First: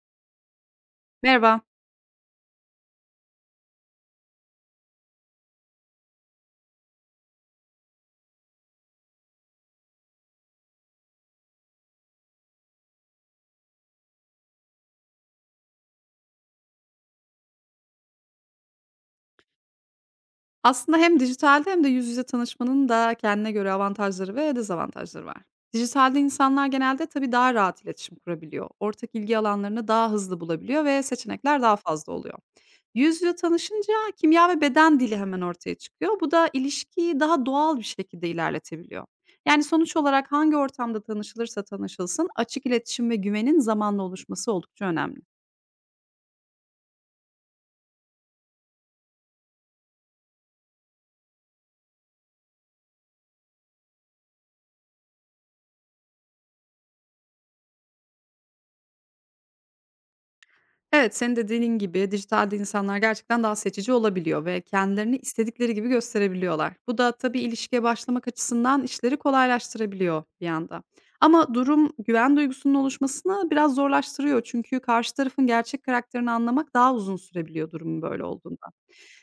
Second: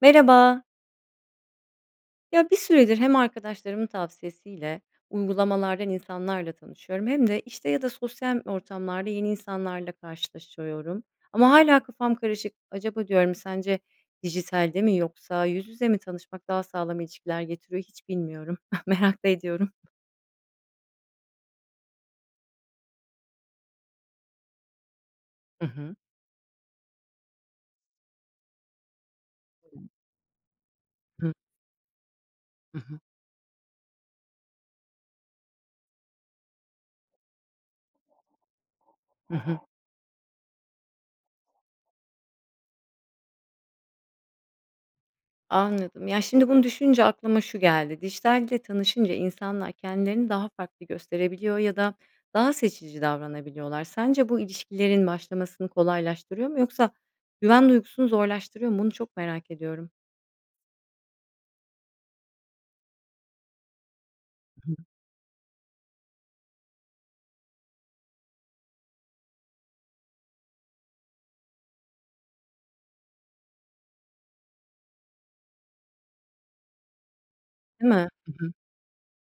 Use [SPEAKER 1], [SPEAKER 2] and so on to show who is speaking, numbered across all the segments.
[SPEAKER 1] Merhaba.
[SPEAKER 2] Merhaba.
[SPEAKER 1] Ya bir süredir hem arkadaşlarımın tavsiyesiyle uygulamalardan insanlarla tanışıyorum hem de işte ya da sosyal ortamlarda yeni insanlarla karşılaşıyorum. Ama hala kafam karışık. Acaba diyorum sence dijitalde mi yoksa yüz yüze mi tanışmak daha sağlam ilişkiler getiriyor hiç bilmiyorum. Merak da ediyorum.
[SPEAKER 2] Aslında hem dijitalde hem de yüz yüze tanışmanın da kendine göre avantajları ve dezavantajları var.
[SPEAKER 1] Hı hı.
[SPEAKER 2] Dijitalde insanlar genelde tabii daha rahat iletişim kurabiliyor. Ortak ilgi alanlarını daha hızlı bulabiliyor ve
[SPEAKER 1] Hı
[SPEAKER 2] seçenekler daha fazla oluyor.
[SPEAKER 1] hı.
[SPEAKER 2] Yüz yüze tanışınca kimya ve beden dili hemen ortaya çıkıyor. Bu da ilişkiyi daha doğal bir şekilde ilerletebiliyor.
[SPEAKER 1] Hı hı.
[SPEAKER 2] Yani sonuç olarak hangi ortamda tanışılırsa tanışılsın açık iletişim ve güvenin zamanla oluşması oldukça önemli.
[SPEAKER 1] Anladım. Ya, şimdi bunu düşününce aklıma şu geldi. Dijitalle tanışınca insanlar kendilerini daha farklı gösterebiliyor ya da daha seçici davranabiliyorlar. Sence bu ilişkilerin başlamasını kolaylaştırıyor mu yoksa güven duygusunu zorlaştırıyor mu? Bunu çok merak ediyorum.
[SPEAKER 2] Evet, senin de dediğin gibi dijitalde insanlar gerçekten daha seçici olabiliyor ve kendilerini istedikleri gibi gösterebiliyorlar. Bu da tabii ilişkiye başlamak açısından işleri kolaylaştırabiliyor bir yanda. Ama durum güven duygusunun oluşmasını biraz zorlaştırıyor. Çünkü karşı tarafın gerçek karakterini anlamak daha uzun sürebiliyor
[SPEAKER 1] Değil
[SPEAKER 2] durumun
[SPEAKER 1] mi?
[SPEAKER 2] böyle
[SPEAKER 1] Hı hı.
[SPEAKER 2] olduğunda.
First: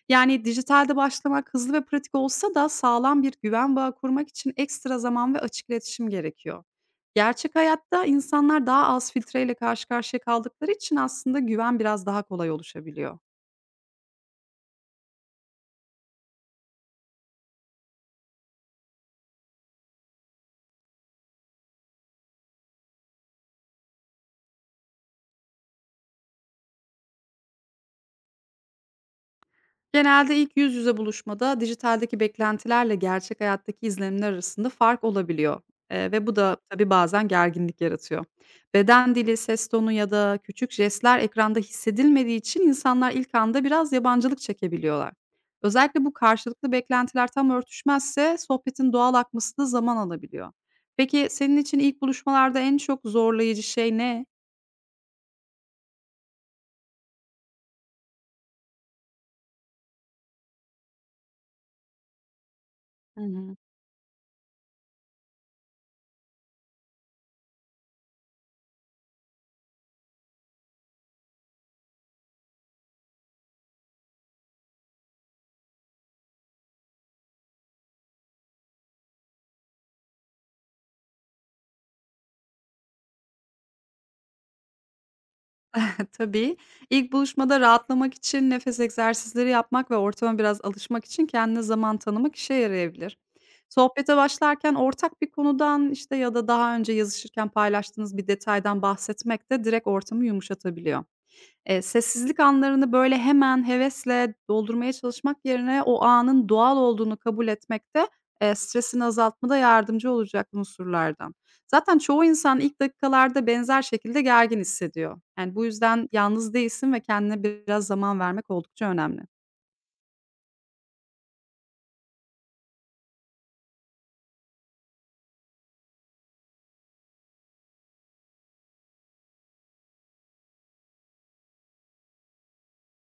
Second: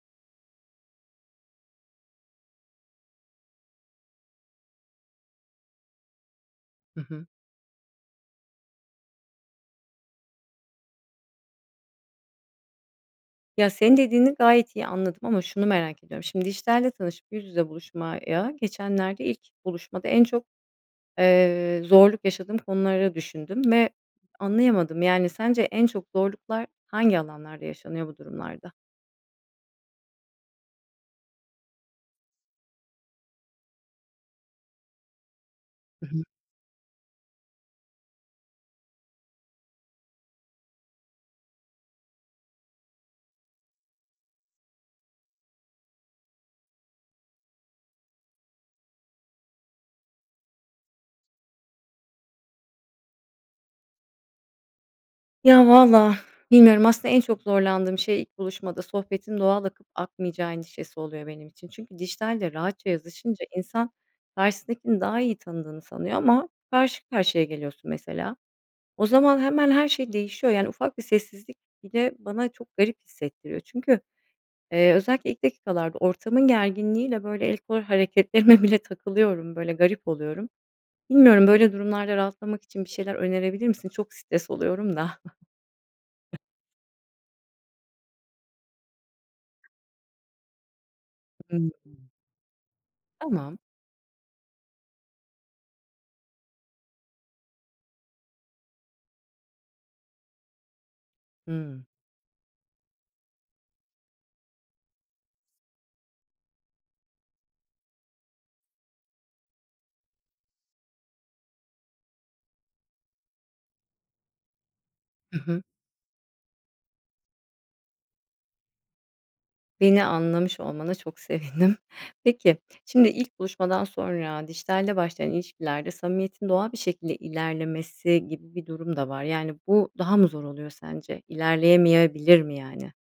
[SPEAKER 2] Yani, dijitalde başlamak hızlı ve pratik olsa da sağlam bir güven bağı kurmak için ekstra zaman ve açık iletişim gerekiyor.
[SPEAKER 1] Hı hı.
[SPEAKER 2] Gerçek hayatta insanlar daha az filtreyle karşı karşıya kaldıkları için aslında güven biraz daha kolay oluşabiliyor.
[SPEAKER 1] Ya, senin dediğini gayet iyi anladım ama şunu merak ediyorum. Şimdi dijitalle tanışıp yüz yüze buluşmaya geçenlerde ilk buluşmada en çok zorluk yaşadığım konuları düşündüm ve anlayamadım. Yani, sence en çok zorluklar hangi alanlarda yaşanıyor bu durumlarda?
[SPEAKER 2] Genelde ilk yüz yüze buluşmada dijitaldeki beklentilerle gerçek hayattaki izlenimler arasında fark olabiliyor.
[SPEAKER 1] Hı hı.
[SPEAKER 2] Ve bu da tabii bazen gerginlik yaratıyor. Beden dili, ses tonu ya da küçük jestler ekranda hissedilmediği için insanlar ilk anda biraz yabancılık çekebiliyorlar. Özellikle bu karşılıklı beklentiler tam örtüşmezse sohbetin doğal akması da zaman alabiliyor. Peki senin için ilk buluşmalarda en çok zorlayıcı şey ne?
[SPEAKER 1] Ya, valla bilmiyorum. Aslında en çok zorlandığım şey ilk buluşmada sohbetin doğal akıp akmayacağı endişesi oluyor benim için. Çünkü dijitalde rahatça
[SPEAKER 2] Hı
[SPEAKER 1] yazışınca
[SPEAKER 2] hı.
[SPEAKER 1] insan karşısındakini daha iyi tanıdığını sanıyor ama karşı karşıya geliyorsun mesela. O zaman hemen her şey değişiyor. Yani, ufak bir sessizlik bile bana çok garip hissettiriyor. Çünkü özellikle ilk dakikalarda ortamın gerginliğiyle, böyle, el kol hareketlerime bile takılıyorum, böyle, garip oluyorum. Bilmiyorum, böyle durumlarda rahatlamak için bir şeyler önerebilir misin? Çok stres oluyorum da.
[SPEAKER 2] Tabii. İlk buluşmada rahatlamak için nefes egzersizleri yapmak ve ortama biraz alışmak için kendine
[SPEAKER 1] Hımm.
[SPEAKER 2] zaman tanımak işe yarayabilir.
[SPEAKER 1] Tamam.
[SPEAKER 2] Sohbete başlarken ortak bir konudan işte ya da daha önce yazışırken paylaştığınız bir detaydan bahsetmek de direkt ortamı yumuşatabiliyor.
[SPEAKER 1] Hımm.
[SPEAKER 2] Sessizlik anlarını, böyle, hemen hevesle doldurmaya çalışmak yerine o anın doğal olduğunu kabul etmek de, stresini azaltmada yardımcı olacak unsurlardan. Zaten çoğu insan ilk dakikalarda benzer şekilde gergin hissediyor.
[SPEAKER 1] Hı
[SPEAKER 2] Yani,
[SPEAKER 1] hı.
[SPEAKER 2] bu yüzden yalnız değilsin ve kendine biraz zaman vermek oldukça önemli.
[SPEAKER 1] Beni anlamış olmana çok sevindim. Peki, şimdi ilk buluşmadan sonra dijitalde başlayan ilişkilerde samimiyetin doğal bir şekilde ilerlemesi gibi bir durum da var. Yani bu daha mı zor oluyor sence? İlerleyemeyebilir mi yani?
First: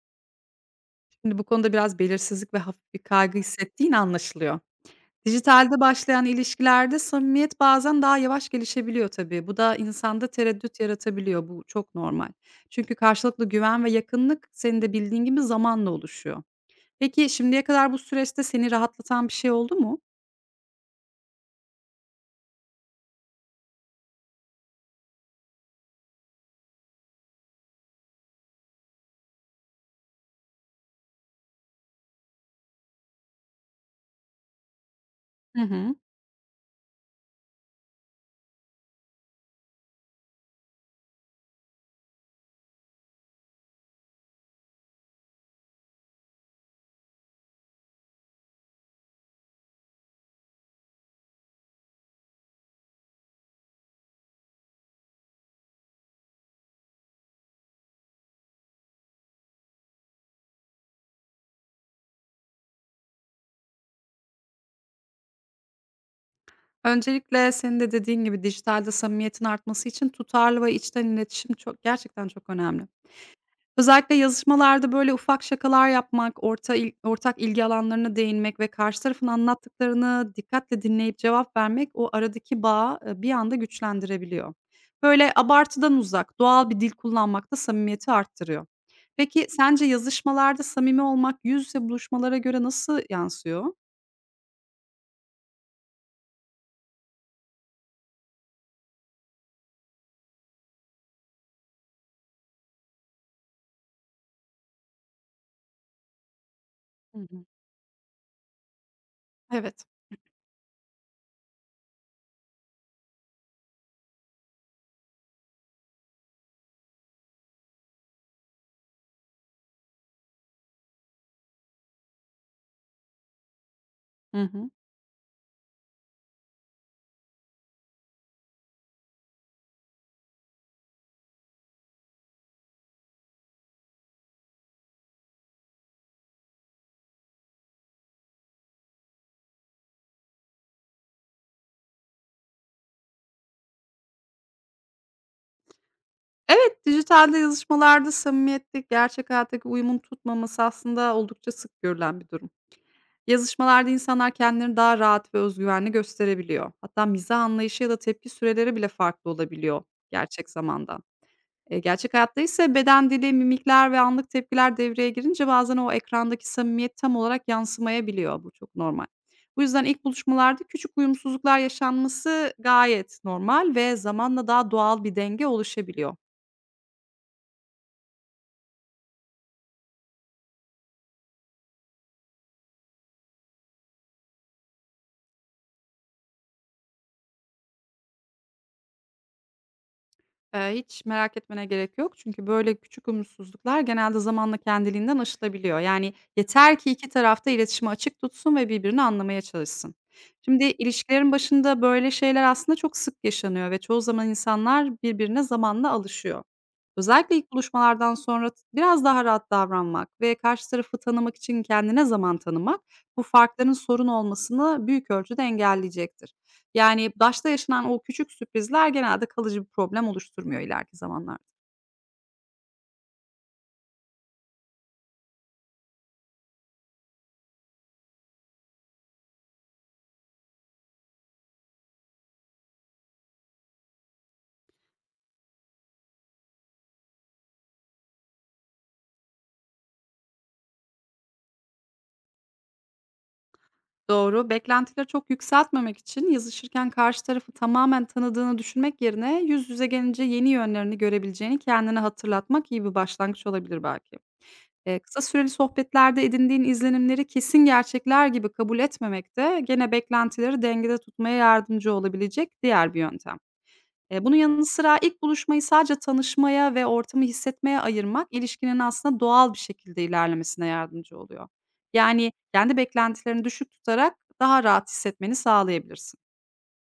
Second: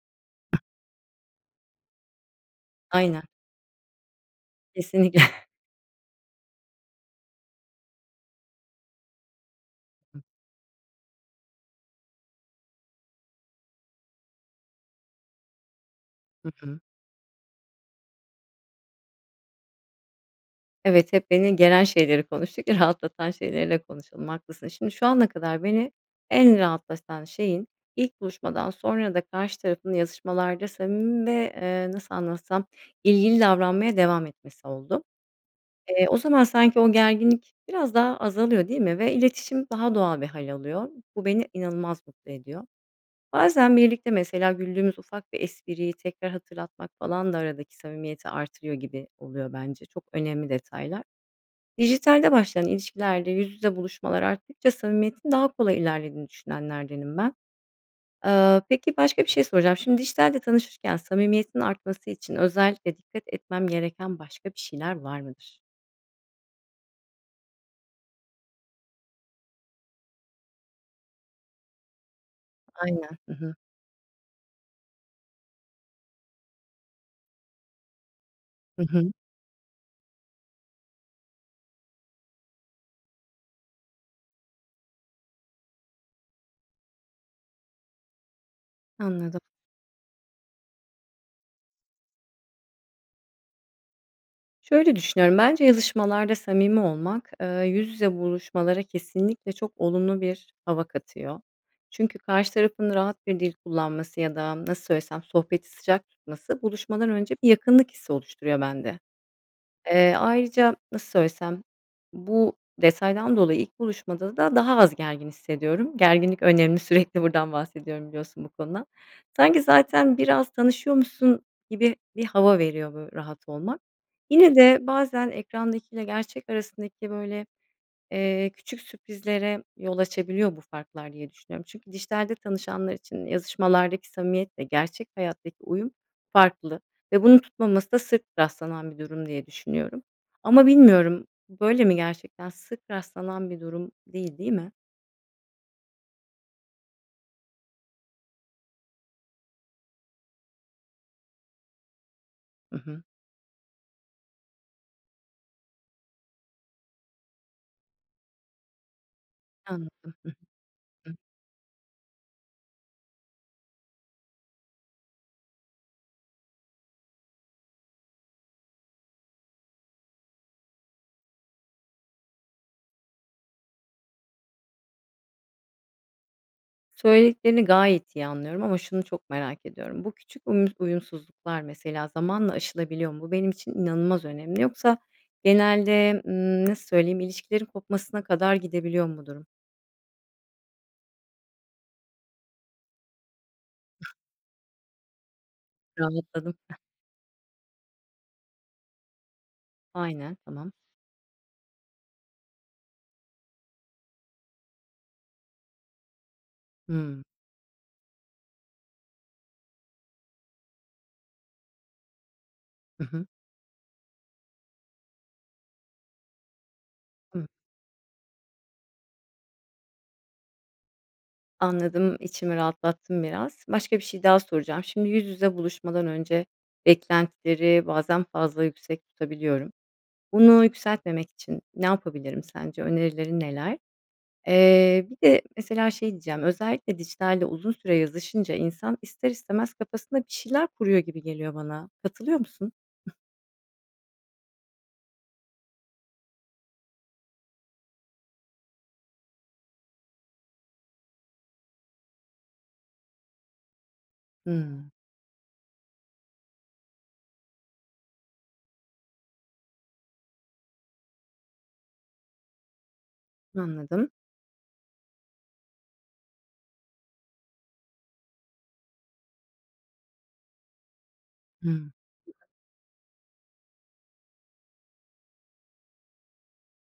[SPEAKER 2] Şimdi bu konuda biraz belirsizlik ve hafif bir
[SPEAKER 1] Aynen.
[SPEAKER 2] kaygı hissettiğin anlaşılıyor.
[SPEAKER 1] Kesinlikle.
[SPEAKER 2] Dijitalde başlayan ilişkilerde samimiyet bazen daha yavaş gelişebiliyor tabii. Bu da insanda tereddüt yaratabiliyor. Bu çok normal. Çünkü karşılıklı güven ve yakınlık senin de bildiğin gibi zamanla oluşuyor.
[SPEAKER 1] Hı hı.
[SPEAKER 2] Peki şimdiye kadar bu süreçte seni rahatlatan bir şey oldu mu?
[SPEAKER 1] Evet, hep beni geren şeyleri konuştuk. Rahatlatan şeyleri konuşalım, haklısın. Şimdi şu ana kadar beni en rahatlatan şeyin ilk buluşmadan sonra da karşı tarafın yazışmalarda samimi ve, nasıl anlatsam, ilgili davranmaya devam etmesi oldu.
[SPEAKER 2] Hı hı.
[SPEAKER 1] O zaman sanki o gerginlik biraz daha azalıyor, değil mi? Ve iletişim daha doğal bir hal alıyor. Bu beni inanılmaz mutlu ediyor. Bazen birlikte mesela güldüğümüz ufak bir espriyi tekrar hatırlatmak falan da aradaki samimiyeti artırıyor gibi oluyor bence. Çok önemli detaylar. Dijitalde başlayan ilişkilerde yüz yüze buluşmalar arttıkça samimiyetin daha kolay ilerlediğini düşünenlerdenim ben. Peki başka bir şey soracağım. Şimdi dijitalde tanışırken samimiyetin artması için özellikle dikkat etmem gereken başka bir şeyler var mıdır?
[SPEAKER 2] Öncelikle senin de dediğin gibi dijitalde samimiyetin artması için tutarlı ve içten iletişim gerçekten çok önemli.
[SPEAKER 1] Aynen. Hı hı.
[SPEAKER 2] Özellikle yazışmalarda böyle ufak şakalar yapmak, ortak ilgi alanlarına değinmek ve
[SPEAKER 1] Hı
[SPEAKER 2] karşı
[SPEAKER 1] hı.
[SPEAKER 2] tarafın anlattıklarını dikkatle dinleyip cevap vermek o aradaki bağı, bir anda güçlendirebiliyor. Böyle abartıdan uzak, doğal bir dil kullanmak da samimiyeti arttırıyor.
[SPEAKER 1] Anladım.
[SPEAKER 2] Peki, sence yazışmalarda samimi olmak yüz yüze buluşmalara göre nasıl yansıyor?
[SPEAKER 1] Şöyle düşünüyorum, bence yazışmalarda samimi olmak, yüz yüze buluşmalara kesinlikle çok olumlu bir hava katıyor. Çünkü karşı tarafın rahat bir dil kullanması ya da nasıl söylesem sohbeti sıcak tutması buluşmadan
[SPEAKER 2] Hı
[SPEAKER 1] önce
[SPEAKER 2] hı.
[SPEAKER 1] bir yakınlık hissi oluşturuyor bende.
[SPEAKER 2] Evet.
[SPEAKER 1] Ayrıca nasıl söylesem, bu detaydan dolayı ilk buluşmada da daha az gergin hissediyorum. Gerginlik önemli, sürekli buradan bahsediyorum biliyorsun bu konuda. Sanki zaten biraz tanışıyormuşsun gibi bir hava veriyor, bu rahat olmak.
[SPEAKER 2] Hı. Hı
[SPEAKER 1] Yine
[SPEAKER 2] hı.
[SPEAKER 1] de bazen ekrandakiyle gerçek arasındaki böyle küçük sürprizlere yol açabiliyor bu farklar diye düşünüyorum. Çünkü dijitalde tanışanlar için yazışmalardaki samimiyetle gerçek hayattaki uyum farklı ve bunun tutmaması da sık rastlanan bir durum diye düşünüyorum. Ama bilmiyorum, böyle mi gerçekten? Sık rastlanan bir durum değil, değil mi?
[SPEAKER 2] Evet, dijitalde yazışmalarda samimiyetlik gerçek hayattaki uyumun tutmaması aslında oldukça sık görülen bir durum.
[SPEAKER 1] Hı hı.
[SPEAKER 2] Yazışmalarda insanlar kendilerini daha rahat ve özgüvenli gösterebiliyor. Hatta mizah anlayışı ya da tepki süreleri bile farklı olabiliyor
[SPEAKER 1] Anladım.
[SPEAKER 2] gerçek zamandan. Gerçek hayatta ise beden dili, mimikler ve anlık tepkiler devreye girince bazen o ekrandaki samimiyet tam olarak yansımayabiliyor. Bu çok normal. Bu yüzden ilk buluşmalarda küçük uyumsuzluklar yaşanması gayet normal ve zamanla daha doğal bir denge oluşabiliyor.
[SPEAKER 1] Söylediklerini gayet iyi anlıyorum ama şunu çok merak ediyorum. Bu küçük uyumsuzluklar mesela zamanla aşılabiliyor mu? Bu benim için inanılmaz önemli. Yoksa genelde, nasıl söyleyeyim, ilişkilerin kopmasına kadar gidebiliyor mu bu durum?
[SPEAKER 2] Hiç merak etmene gerek yok çünkü böyle küçük umutsuzluklar genelde zamanla kendiliğinden aşılabiliyor. Yani
[SPEAKER 1] Rahatladım.
[SPEAKER 2] yeter ki 2 tarafta iletişimi açık tutsun ve birbirini anlamaya çalışsın.
[SPEAKER 1] Aynen,
[SPEAKER 2] Şimdi
[SPEAKER 1] tamam.
[SPEAKER 2] ilişkilerin başında böyle şeyler aslında çok sık yaşanıyor ve çoğu zaman insanlar birbirine zamanla alışıyor.
[SPEAKER 1] Hımm.
[SPEAKER 2] Özellikle ilk buluşmalardan sonra biraz daha rahat davranmak ve karşı tarafı tanımak için kendine zaman tanımak
[SPEAKER 1] Hı
[SPEAKER 2] bu
[SPEAKER 1] hı.
[SPEAKER 2] farkların sorun olmasını büyük ölçüde engelleyecektir. Yani,
[SPEAKER 1] Hımm.
[SPEAKER 2] başta yaşanan o küçük sürprizler genelde kalıcı bir problem oluşturmuyor ileriki zamanlarda.
[SPEAKER 1] Anladım, içimi rahatlattım biraz. Başka bir şey daha soracağım. Şimdi yüz yüze buluşmadan önce beklentileri bazen fazla yüksek tutabiliyorum. Bunu yükseltmemek için ne yapabilirim sence? Önerilerin neler? Bir de mesela şey diyeceğim, özellikle dijitalle uzun süre yazışınca insan ister istemez kafasında bir şeyler kuruyor gibi geliyor bana. Katılıyor musun?
[SPEAKER 2] Doğru. Beklentileri çok yükseltmemek için yazışırken karşı tarafı tamamen tanıdığını düşünmek yerine yüz yüze gelince yeni yönlerini görebileceğini kendine hatırlatmak iyi bir başlangıç olabilir belki.
[SPEAKER 1] Hımm,
[SPEAKER 2] Kısa süreli sohbetlerde edindiğin izlenimleri kesin gerçekler gibi kabul etmemek de gene beklentileri dengede tutmaya yardımcı olabilecek diğer bir yöntem.
[SPEAKER 1] anladım.
[SPEAKER 2] Bunun yanı sıra ilk buluşmayı sadece tanışmaya ve ortamı hissetmeye ayırmak, ilişkinin aslında doğal bir şekilde ilerlemesine yardımcı oluyor.
[SPEAKER 1] Hımm.
[SPEAKER 2] Yani kendi beklentilerini düşük tutarak daha rahat hissetmeni sağlayabilirsin.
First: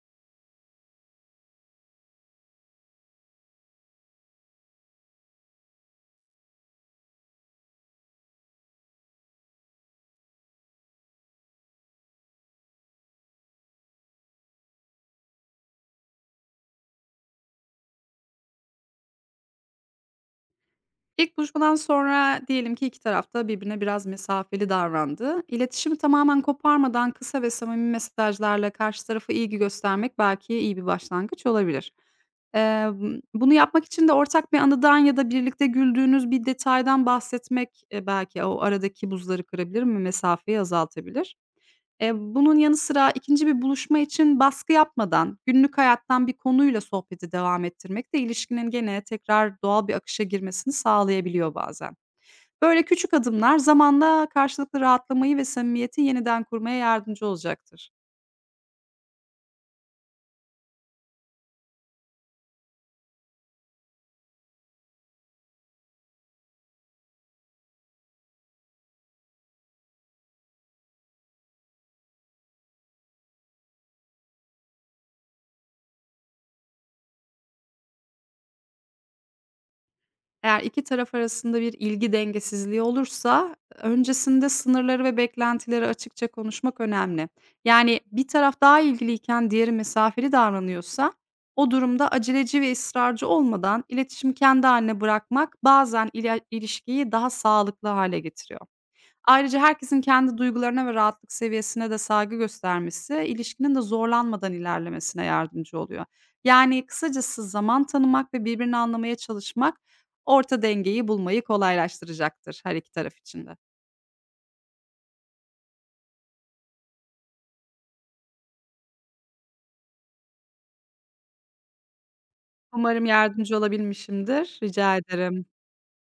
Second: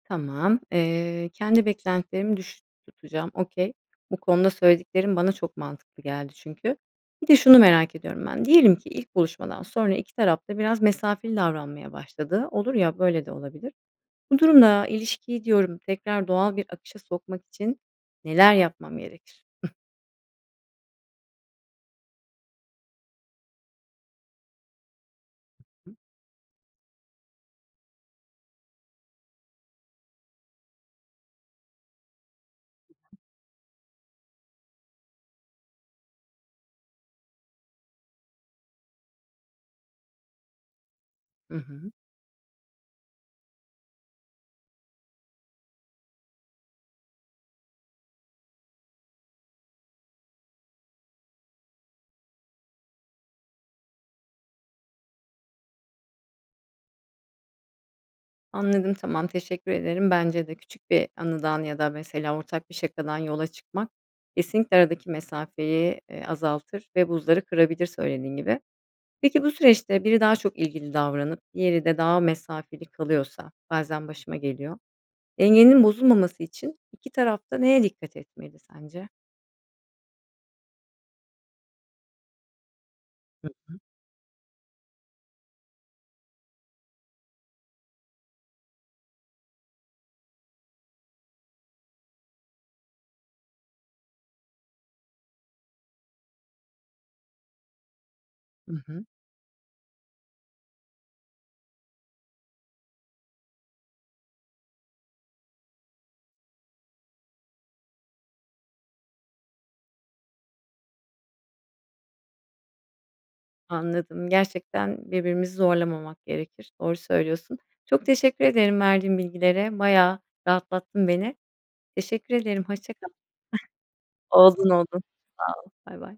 [SPEAKER 1] Tamam. Kendi beklentilerimi düşük tutacağım. Okay. Bu konuda söylediklerin bana çok mantıklı geldi çünkü. Bir de şunu merak ediyorum ben. Diyelim ki ilk buluşmadan sonra 2 taraf da biraz mesafeli davranmaya başladı. Olur ya, böyle de olabilir. Bu durumda ilişkiyi diyorum tekrar doğal bir akışa sokmak için neler yapmam gerekir?
[SPEAKER 2] İlk buluşmadan sonra diyelim ki iki tarafta birbirine biraz mesafeli davrandı. İletişimi tamamen koparmadan kısa ve samimi mesajlarla karşı tarafa ilgi göstermek belki iyi bir başlangıç olabilir. Eee, bunu yapmak için de ortak bir anıdan ya da birlikte güldüğünüz bir detaydan bahsetmek belki o aradaki buzları kırabilir mi, mesafeyi azaltabilir.
[SPEAKER 1] Hı hı.
[SPEAKER 2] Bunun yanı sıra ikinci bir buluşma için baskı yapmadan günlük hayattan bir konuyla sohbeti devam ettirmek de ilişkinin gene tekrar doğal bir akışa girmesini sağlayabiliyor bazen. Böyle küçük adımlar zamanla karşılıklı rahatlamayı ve samimiyeti yeniden kurmaya yardımcı olacaktır.
[SPEAKER 1] Anladım, tamam, teşekkür ederim. Bence de küçük bir anıdan ya da mesela ortak bir şakadan yola çıkmak kesinlikle aradaki mesafeyi, azaltır ve buzları kırabilir söylediğin gibi. Peki bu süreçte biri daha çok ilgili davranıp diğeri de daha mesafeli kalıyorsa, bazen başıma geliyor, dengenin bozulmaması için 2 tarafta neye dikkat etmeli sence?
[SPEAKER 2] Eğer iki taraf arasında bir ilgi dengesizliği olursa öncesinde sınırları ve beklentileri açıkça konuşmak önemli. Yani bir taraf daha ilgiliyken diğeri mesafeli davranıyorsa o durumda aceleci ve ısrarcı olmadan iletişimi kendi haline bırakmak bazen ilişkiyi daha sağlıklı hale getiriyor.
[SPEAKER 1] Hı hı.
[SPEAKER 2] Ayrıca herkesin kendi duygularına ve rahatlık seviyesine de saygı göstermesi, ilişkinin de zorlanmadan ilerlemesine yardımcı oluyor. Yani kısacası zaman tanımak ve birbirini anlamaya çalışmak orta dengeyi bulmayı kolaylaştıracaktır her iki taraf için de.
[SPEAKER 1] Anladım. Gerçekten birbirimizi zorlamamak gerekir. Doğru söylüyorsun. Çok teşekkür ederim verdiğin bilgilere. Bayağı rahatlattın beni. Teşekkür ederim. Hoşça
[SPEAKER 2] Umarım
[SPEAKER 1] kal.
[SPEAKER 2] yardımcı olabilmişimdir.
[SPEAKER 1] Oldun,
[SPEAKER 2] Rica
[SPEAKER 1] oldun.
[SPEAKER 2] ederim.
[SPEAKER 1] Sağ ol. Bay bay.